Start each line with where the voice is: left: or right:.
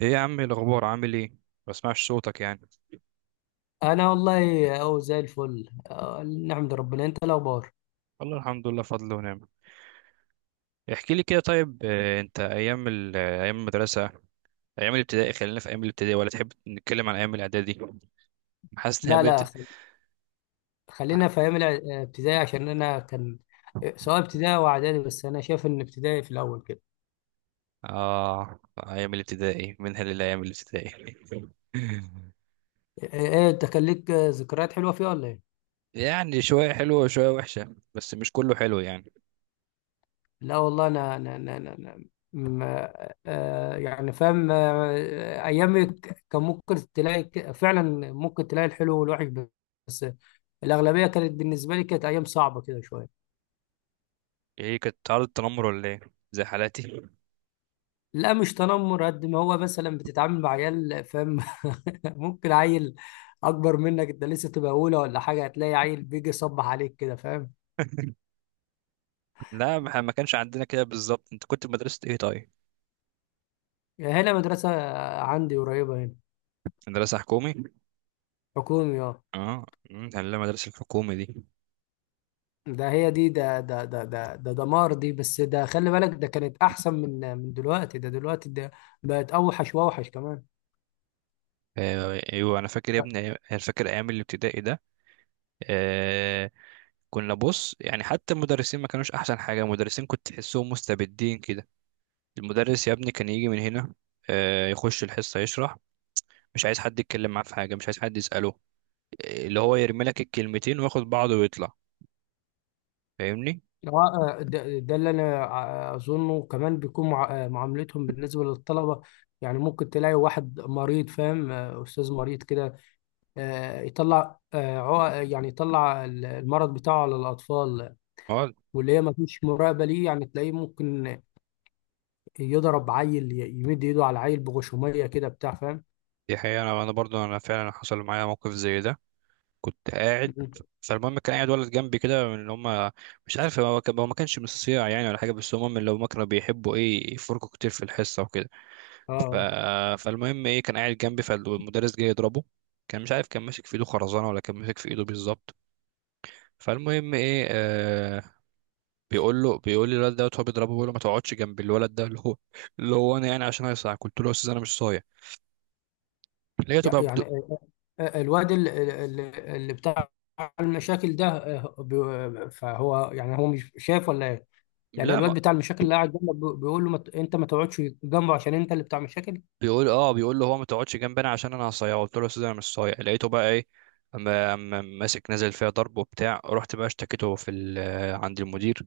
right: ايه يا عم؟ إيه الاخبار؟ عامل ايه؟ ما بسمعش صوتك يعني.
left: انا والله اهو زي الفل نحمد ربنا. انت الاخبار؟
right: والله الحمد لله، فضل ونعم. احكي لي كده طيب. انت ايام ايام المدرسه، ايام الابتدائي؟ خلينا في ايام الابتدائي، ولا تحب نتكلم عن ايام الاعدادي؟ حاسس ان
left: لا، لا، خلينا في ايام ابتدائي عشان انا كان، سواء ابتدائي او اعدادي، بس انا شايف ان ابتدائي في الاول كده.
right: اه، ايام الابتدائي منها للايام الابتدائي.
left: ايه إيه، انت كان ليك ذكريات حلوه فيها ولا ايه؟
right: يعني شويه حلوه وشويه وحشه، بس مش كله حلو يعني.
left: لا والله، انا انا انا, أنا, أنا ما يعني فاهم. ايامك كان ممكن تلاقي فعلا ممكن تلاقي الحلو والوحش، بس الاغلبيه كانت بالنسبه لي، كانت ايام صعبه كده شويه.
right: ايه، كانت عرض التنمر ولا ايه؟ زي حالاتي.
left: لا، مش تنمر قد ما هو، مثلا بتتعامل مع عيال، فاهم؟ ممكن عيل اكبر منك، انت لسه تبقى اولى ولا حاجه، هتلاقي عيل بيجي يصبح عليك كده، فاهم؟
right: لا، ما ما كانش عندنا كده بالظبط. انت كنت في مدرسه ايه طيب؟
left: يعني هنا مدرسه، عندي قريبه هنا.
right: مدرسه حكومي؟
left: حكومي، اه.
right: اه. مم، ده اللي المدرسة الحكومة دي.
left: ده هي دي، ده ده ده ده ده دمار دي. بس ده، خلي بالك، ده كانت احسن من دلوقتي. ده دلوقتي ده بقت اوحش واوحش كمان.
right: آه، ايوه، انا فاكر يا ابني انا فاكر ايام الابتدائي ده. آه، كنا بص يعني، حتى المدرسين ما كانوش احسن حاجة. المدرسين كنت تحسهم مستبدين كده. المدرس يا ابني كان يجي من هنا، يخش الحصة يشرح، مش عايز حد يتكلم معاه في حاجة، مش عايز حد يسأله. اللي هو يرمي لك الكلمتين وياخد بعضه ويطلع. فاهمني؟
left: آه، ده اللي انا اظنه كمان بيكون معاملتهم بالنسبه للطلبه. يعني ممكن تلاقي واحد مريض، فاهم؟ استاذ مريض كده، يطلع، يعني يطلع المرض بتاعه على الاطفال.
right: اه.
left: واللي هي ما فيش مراقبه ليه، يعني تلاقيه ممكن يضرب عيل، يمد ايده على عيل بغشوميه كده، بتاع، فاهم؟
right: دي حقيقة، أنا برضو انا فعلا حصل معايا موقف زي ده. كنت قاعد.
left: مم.
right: فالمهم كان قاعد ولد جنبي كده من اللي هم، مش عارف، هو ما كانش من الصيع يعني ولا حاجه، بس هم من اللي هم كانوا بيحبوا ايه، يفركوا كتير في الحصه وكده. ف...
left: اه.
right: فالمهم ايه، كان قاعد جنبي، فالمدرس جه يضربه. كان مش عارف، كان ماسك في ايده خرزانه ولا كان ماسك في ايده بالظبط. فالمهم ايه، آه، بيقول لي الولد دوت هو بيضربه، بيقول له ما تقعدش جنب الولد ده اللي هو، اللي هو انا يعني، عشان هيصاع. قلت له يا استاذ، انا مش صايع. لقيته بقى بد...
left: يعني الواد اللي بتاع المشاكل ده، فهو يعني هو مش شايف ولا؟ يعني
right: لا،
left: الواد بتاع المشاكل اللي قاعد جنبك بيقول له، ما ت- انت ما تقعدش جنبه عشان انت اللي بتاع مشاكل.
right: بيقول اه بيقول له هو ما تقعدش جنبنا عشان انا هصيعه. قلت له يا استاذ انا مش صايع. لقيته بقى ايه، أما ماسك نازل فيها ضرب وبتاع. رحت بقى اشتكيته في عند المدير،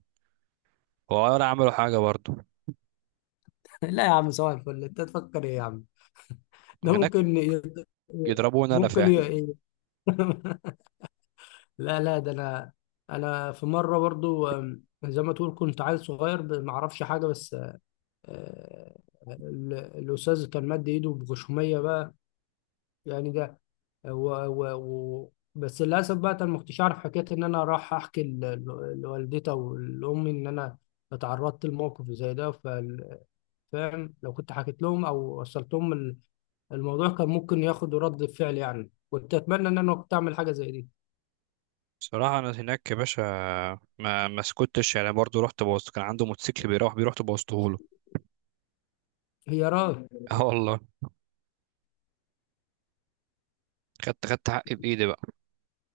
right: هو ولا عملوا حاجه برضه.
left: لا يا عم، صباح الفل! انت تفكر ايه يا عم؟ ده
right: هناك
left: ممكن ي-
right: يضربوني انا
left: ممكن
right: فعلا.
left: ي... لا، لا، ده انا. انا في مره برضو، زي ما تقول كنت عيل صغير، ما اعرفش حاجه. بس آه، الاستاذ كان مد ايده بغشوميه بقى، يعني ده، و... بس للاسف بقى انا ما كنتش اعرف حكايه ان انا راح احكي لوالدتي او لامي ان انا اتعرضت لموقف زي ده. فاهم؟ لو كنت حكيت لهم او وصلت لهم الموضوع، كان ممكن ياخدوا رد فعل، يعني كنت اتمنى ان انا كنت اعمل حاجه زي دي.
right: صراحه انا هناك يا باشا ما سكتش يعني برضه. رحت بوظت، كان عنده موتوسيكل بيروح بيه، رحت بوظته له.
left: هي راي.
right: اه والله، خدت حقي بايدي بقى.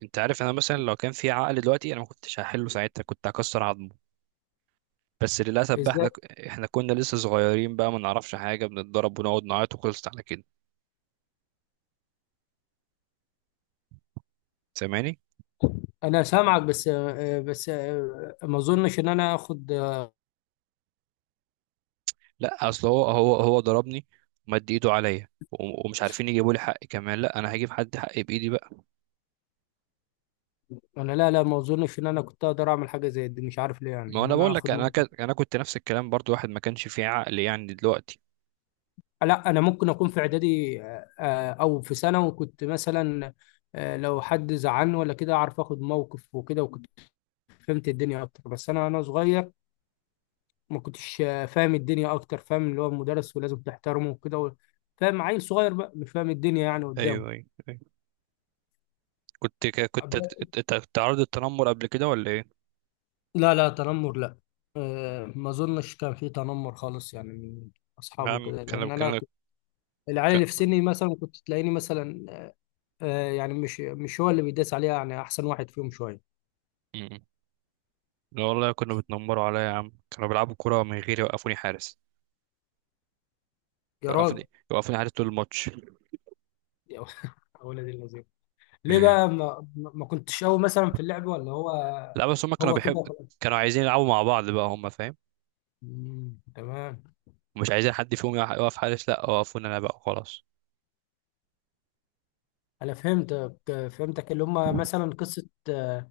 right: انت عارف انا مثلا لو كان في عقل دلوقتي، انا ما كنتش هحله ساعتها، كنت هكسر عظمه. بس للأسف بقى
left: ازاي؟
right: احنا، احنا كنا لسه صغيرين بقى ما نعرفش حاجة، بنتضرب ونقعد نعيط وخلصت على كده. سامعني؟
left: انا سامعك، بس ما اظنش ان انا اخد.
right: لا اصل هو ضربني، ومد ايده عليا ومش عارفين يجيبوا لي حقي كمان. لا، انا هجيب حد حقي بايدي بقى.
left: انا، لا، لا، ما اظنش ان انا كنت اقدر اعمل حاجه زي دي، مش عارف ليه، يعني
right: ما
left: ان
right: انا
left: انا
right: بقول لك،
left: اخد.
right: انا كنت نفس الكلام برضو، واحد ما كانش فيه عقل يعني دلوقتي.
left: لا، انا ممكن اكون في اعدادي او في سنه، وكنت مثلا لو حد زعلني ولا كده اعرف اخد موقف وكده، وكنت فهمت الدنيا اكتر. بس انا صغير، ما كنتش فاهم الدنيا اكتر، فاهم؟ اللي هو المدرس ولازم تحترمه وكده فاهم؟ عيل صغير بقى مش فاهم الدنيا يعني
right: ايوه
left: قدامه.
right: ايوه ايوه. كنت
left: أب-
right: تعرض التنمر قبل كده ولا ايه؟
left: لا، لا تنمر، لا. ما اظنش كان في تنمر خالص، يعني من اصحابه
right: عم
left: كده،
right: كان
left: لان انا
right: كان
left: كنت، العيال
right: كان
left: اللي في سني مثلا كنت تلاقيني، مثلا يعني مش هو اللي بيداس عليها، يعني احسن واحد فيهم شويه.
right: م- لا والله، كانوا بيتنمروا عليا يا عم. كانوا بيلعبوا كرة من غير يوقفوني حارس.
left: يا راجل!
right: يوقفوني حارس طول الماتش.
left: يا ولد اللذين! ليه بقى ما كنتش قوي مثلا في اللعب، ولا هو
right: لا بس هم كانوا
left: هو كده
right: بيحب،
left: وخلاص؟
right: كانوا عايزين يلعبوا مع بعض بقى هم، فاهم؟
left: مم، تمام.
right: ومش عايزين حد فيهم يقف حارس. لا، وقفونا انا بقى خلاص.
left: انا فهمتك، اللي هم مثلا قصه آه،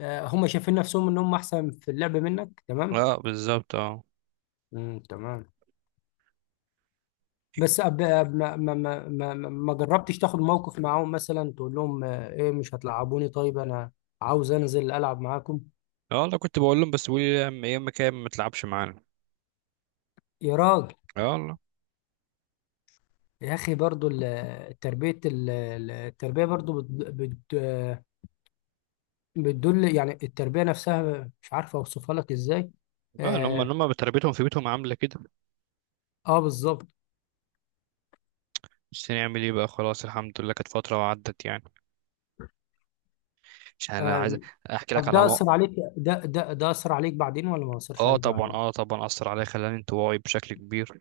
left: آه، هم شايفين نفسهم ان هم احسن في اللعب منك. تمام.
right: اه بالظبط اه.
left: مم، تمام. بس ما جربتش تاخد موقف معاهم، مثلا تقول لهم ايه، مش هتلعبوني؟ طيب انا عاوز انزل العب معاكم.
right: يلا كنت بقول لهم، بس بيقولوا لي يا اما كده ما تلعبش معانا.
left: يا راجل!
right: يلا.
left: يا اخي، برضو التربيه، التربيه برضو بت... بتدل، يعني التربية نفسها مش عارف أوصفها لك إزاي.
right: اه ان هم، ان
left: آه،
right: هم بتربيتهم في بيتهم عامله كده.
left: آه بالظبط.
right: بس نعمل ايه بقى، خلاص الحمد لله، كانت فتره وعدت يعني. مش انا عايز
left: آه.
right: احكي لك
left: طب
right: على
left: ده
right: مو...
left: أثر عليك، ده أثر عليك بعدين ولا ما أثرش
right: اه
left: عليك
right: طبعا
left: بعدين؟
right: اه طبعا اثر عليا، خلاني انطوائي بشكل كبير.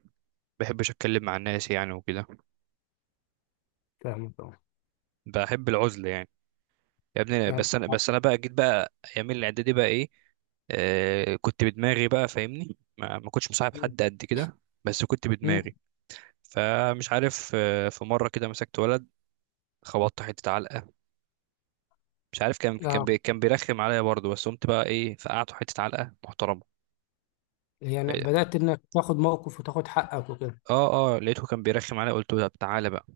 right: بحبش اتكلم مع الناس يعني وكده.
left: فاهمك، أه.
right: بحب العزله يعني. يا ابني،
left: يعني.
right: بس انا بقى جيت بقى ايام الاعدادي بقى ايه، آه كنت بدماغي بقى، فاهمني؟ ما كنتش مصاحب حد قد كده، بس كنت
left: مم.
right: بدماغي. فمش عارف، آه في مره كده مسكت ولد، خبطت حته علقه. مش عارف، كان كان
left: آه،
right: بي كان بيرخم عليا برضه، بس قمت بقى ايه فقعته حته علقه محترمه.
left: يعني
right: إيه،
left: بدأت إنك تاخد موقف وتاخد حقك وكده.
right: اه اه، لقيته كان بيرخم عليا، قلت له طب تعالى بقى.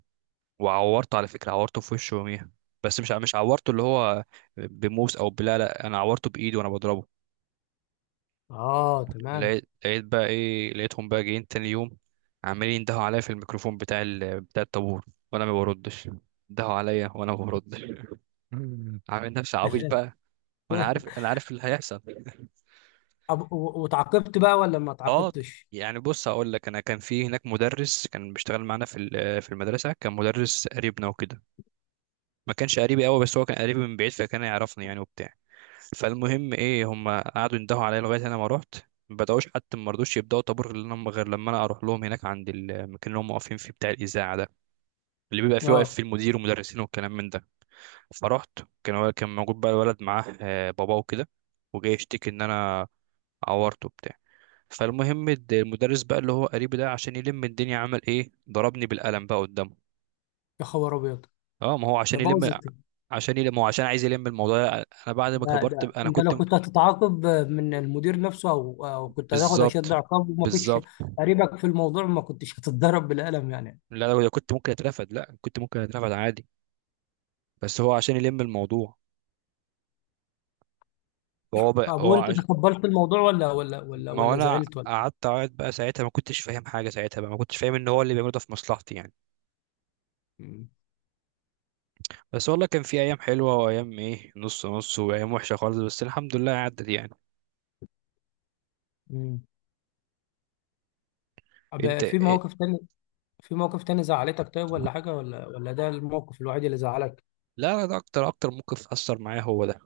right: وعورته على فكره، عورته في وشه يوميها. بس مش عورته اللي هو بموس او لا، انا عورته بايدي وانا بضربه.
left: آه، تمام.
right: لقيت بقى ايه، لقيتهم بقى جايين تاني يوم عمالين يندهوا عليا في الميكروفون بتاع الطابور، وانا ما بردش. يندهوا عليا وانا ما بردش، عامل نفسي عبيط بقى، وانا عارف اللي هيحصل.
left: طب، وتعاقبت بقى ولا ما
right: اه.
left: تعاقبتش؟
right: يعني بص هقول لك، انا كان في هناك مدرس كان بيشتغل معانا في المدرسه، كان مدرس قريبنا وكده. ما كانش قريبي قوي، بس هو كان قريبي من بعيد، فكان يعرفني يعني وبتاع. فالمهم ايه، هم قعدوا يندهوا عليا لغايه انا ما رحت. ما بداوش، حتى ما رضوش يبداوا طابور غير لما انا اروح لهم هناك عند المكان اللي هم واقفين فيه، بتاع الاذاعه ده، اللي بيبقى فيه واقف
left: آه.
right: فيه المدير والمدرسين والكلام من ده. فرحت. كان موجود بقى الولد، معاه باباه وكده، وجاي يشتكي ان انا عورته بتاع. فالمهم المدرس بقى اللي هو قريبي ده، عشان يلم الدنيا عمل ايه، ضربني بالقلم بقى قدامه.
left: يا خبر أبيض!
right: اه ما هو
left: ده
right: عشان يلم،
left: بوظت.
right: عشان يلم هو، عشان عايز يلم الموضوع. انا بعد ما
left: ده
right: كبرت
left: ده
right: بقى- انا
left: انت
right: كنت،
left: لو كنت هتتعاقب من المدير نفسه، او كنت هتاخد اشد
right: بالظبط
left: عقاب، وما فيش
right: بالظبط.
left: قريبك في الموضوع، ما كنتش هتتضرب بالقلم يعني.
right: لا، لو كنت ممكن اترفد، لا كنت ممكن اترفد عادي، بس هو عشان يلم الموضوع. فهو بقى
left: طب
right: هو
left: وانت
right: عش...
left: تقبلت الموضوع، ولا ولا ولا
right: ما هو
left: ولا
right: انا
left: زعلت، ولا؟
right: قعدت اقعد بقى ساعتها، ما كنتش فاهم حاجه ساعتها بقى، ما كنتش فاهم ان هو اللي بيعمله ده في مصلحتي يعني.
left: مم.
right: بس والله كان في ايام حلوه، وايام ايه نص نص، وايام وحشه خالص، بس الحمد لله عدت يعني.
left: مم. طب
right: انت
left: في
right: إيه؟
left: موقف تاني؟ في موقف تاني زعلتك طيب، ولا حاجة، ولا ده الموقف الوحيد اللي زعلك؟
right: لا لا، ده اكتر، اكتر موقف اثر معايا هو ده.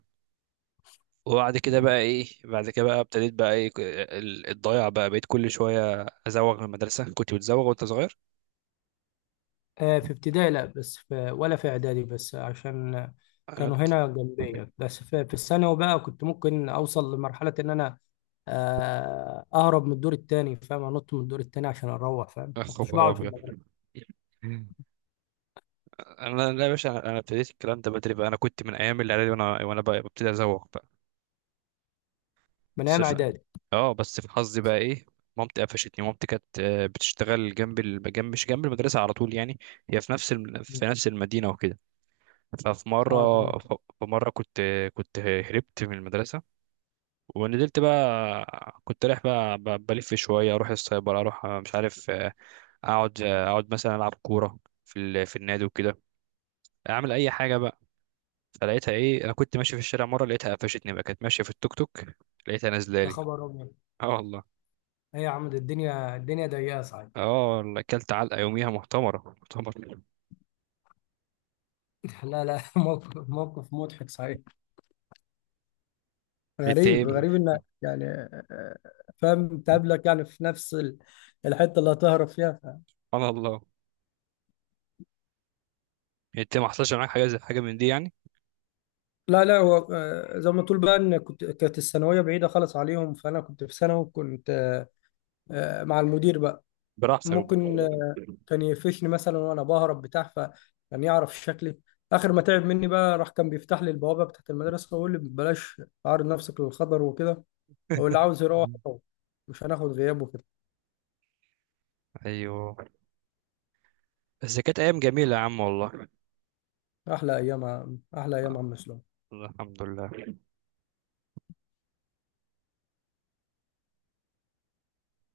right: وبعد كده بقى ايه، بعد كده بقى ابتديت بقى ايه الضياع بقى، بقيت كل شويه ازوغ من المدرسه. كنت بتزوغ وانت صغير؟
left: في ابتدائي لا، بس في، ولا في اعدادي، بس عشان
right: انا
left: كانوا
right: بت...
left: هنا جنبيا. بس في الثانوي بقى، كنت ممكن اوصل لمرحلة ان انا اهرب من الدور التاني، فاهم؟ انط من الدور التاني عشان اروح، فاهم؟
right: يا
left: ما كنتش
right: خبر
left: بقعد في
right: ابيض.
left: المدرسة.
right: انا لا يا باشا، انا ابتديت الكلام ده بدري بقى، انا كنت من ايام الاعدادي وانا، بقى ببتدي ازوق بقى.
left: من
right: بس
left: ايام
right: ف-
left: اعدادي.
right: اه بس في حظي بقى ايه، مامتي قفشتني. مامتي كانت، بتشتغل جنب جنب، مش جنب المدرسه على طول يعني، هي في في نفس المدينه وكده. ففي
left: اه،
right: مره
left: تمام.
right: ف- في مره كنت، كنت هربت من المدرسه، ونزلت بقى كنت رايح بقى بلف شويه، اروح السايبر، اروح مش عارف، اقعد مثلا العب كوره في النادي وكده، اعمل اي حاجه بقى. فلقيتها ايه، انا كنت ماشي في الشارع مره، لقيتها قفشتني بقى، كانت ماشيه في التوك توك، لقيتها نازله
left: يا
right: لي.
left: خبر ابيض!
right: اه والله.
left: هي يا عم، ده الدنيا ضيقة صحيح.
right: اه والله اكلت علقه يوميها، محتمره محتمره.
left: لا، لا، موقف مضحك صحيح.
right: انت
left: غريب،
right: ايه؟ سبحان
left: غريب انك يعني آه، فاهم؟ تقابلك يعني في نفس الحتة اللي هتهرب فيها.
right: الله. انت ما حصلش معاك حاجه زي حاجه من دي يعني؟
left: لا، لا، هو زي ما تقول بقى، ان كنت، كانت الثانويه بعيده خالص عليهم، فانا كنت في ثانوي كنت مع المدير بقى.
right: براحتك
left: ممكن
right: بقى.
left: كان يقفشني مثلا وانا بهرب بتاع، فكان يعرف شكلي. اخر ما تعب مني بقى، راح كان بيفتح لي البوابه بتاعت المدرسه ويقول لي بلاش تعرض نفسك للخطر وكده. هو اللي عاوز يروح يروح. مش هناخد غياب وكده.
right: ايوه. بس كانت ايام جميله يا عم والله.
left: احلى ايام يا
right: آه،
left: عم اسلام.
right: الحمد لله.